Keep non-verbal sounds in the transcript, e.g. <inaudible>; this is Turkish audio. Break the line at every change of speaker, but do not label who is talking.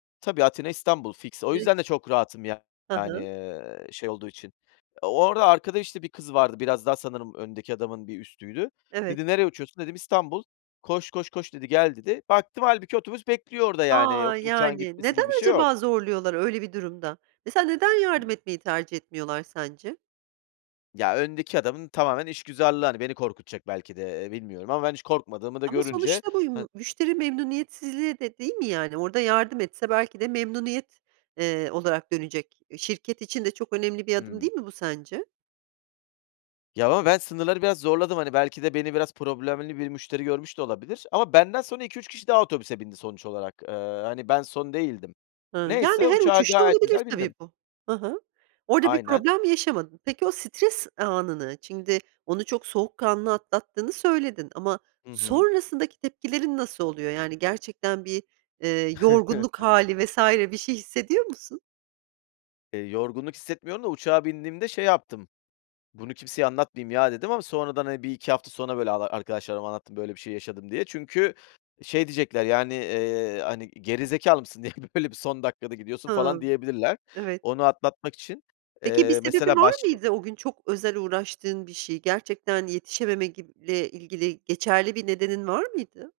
Tabii, Atina, İstanbul fiks. O
<unintelligible>
yüzden de çok rahatım yani,
Hı hı.
eee, şey olduğu için. Orada arkada işte bir kız vardı. Biraz daha sanırım öndeki adamın bir üstüydü.
Evet.
Dedi “Nereye uçuyorsun?“ Dedim “İstanbul. Koş, koş, koş, dedi, gel“ dedi. Baktım, hâlbuki otobüs bekliyor orada, yani,
A,
uçağın
yani.
gitmesi
Neden
gibi bir şey yok.
acaba zorluyorlar öyle bir durumda? Mesela, neden yardım
<unintelligible>
etmeyi tercih etmiyorlar, sence?
Ya, öndeki adamın tamamen işgüzarlığı, hani, beni korkutacak belki de, eee, bilmiyorum. Ama ben, hiç korkmadığımı da
Ama
görünce
sonuçta bu
han
m müşteri memnuniyetsizliğe de, değil mi? Yani. orada yardım etse, belki de, memnuniyet, eee, olarak dönecek. Şirket için de çok önemli bir adım
Hımm.
değil mi bu sence?
Ya, ama ben sınırları biraz zorladım. Hani, belki de beni biraz problemli bir müşteri görmüş de olabilir. Ama benden sonra 2-3 kişi daha otobüse bindi, sonuç olarak. Eee, hani, ben son değildim.
Hıı, yani
Neyse
her
uçağa
uçuşta
gayet
olabilir
güzel
tabii,
bindim.
bu. Hı hı. Orada bir
Aynen.
problem yaşamadın. Peki, o stres anını, şimdi onu; çok soğukkanlı atlattığını söyledin ama
Hı hı.
sonrasındaki tepkilerin nasıl oluyor? Yani, gerçekten bir, eee, yorgunluk
<chuckles>
hâli vs. bir şey hissediyor musun?
Eee, yorgunluk hissetmiyorum da, uçağa bindiğimde, şey yaptım. Bunu kimseye anlatmayayım ya, dedim. Ama sonradan hani, 1-2 hafta sonra böyle ar arkadaşlarıma anlattım. Böyle bir şey yaşadım, diye. Çünkü, şey, diyecekler yani, eee, hani, geri zekâlı mısın? Niye öyle bir son dakikada gidiyorsun? falan
Hımm,
diyebilirler.
evet.
Onu atlatmak için.
Peki, bir
Eee,
sebebi
mesela
var
başka
mıydı, o gün çok özel uğraştığın bir şey? Gerçekten yetişememe gib ile ilgili geçerli bir nedenin var mıydı?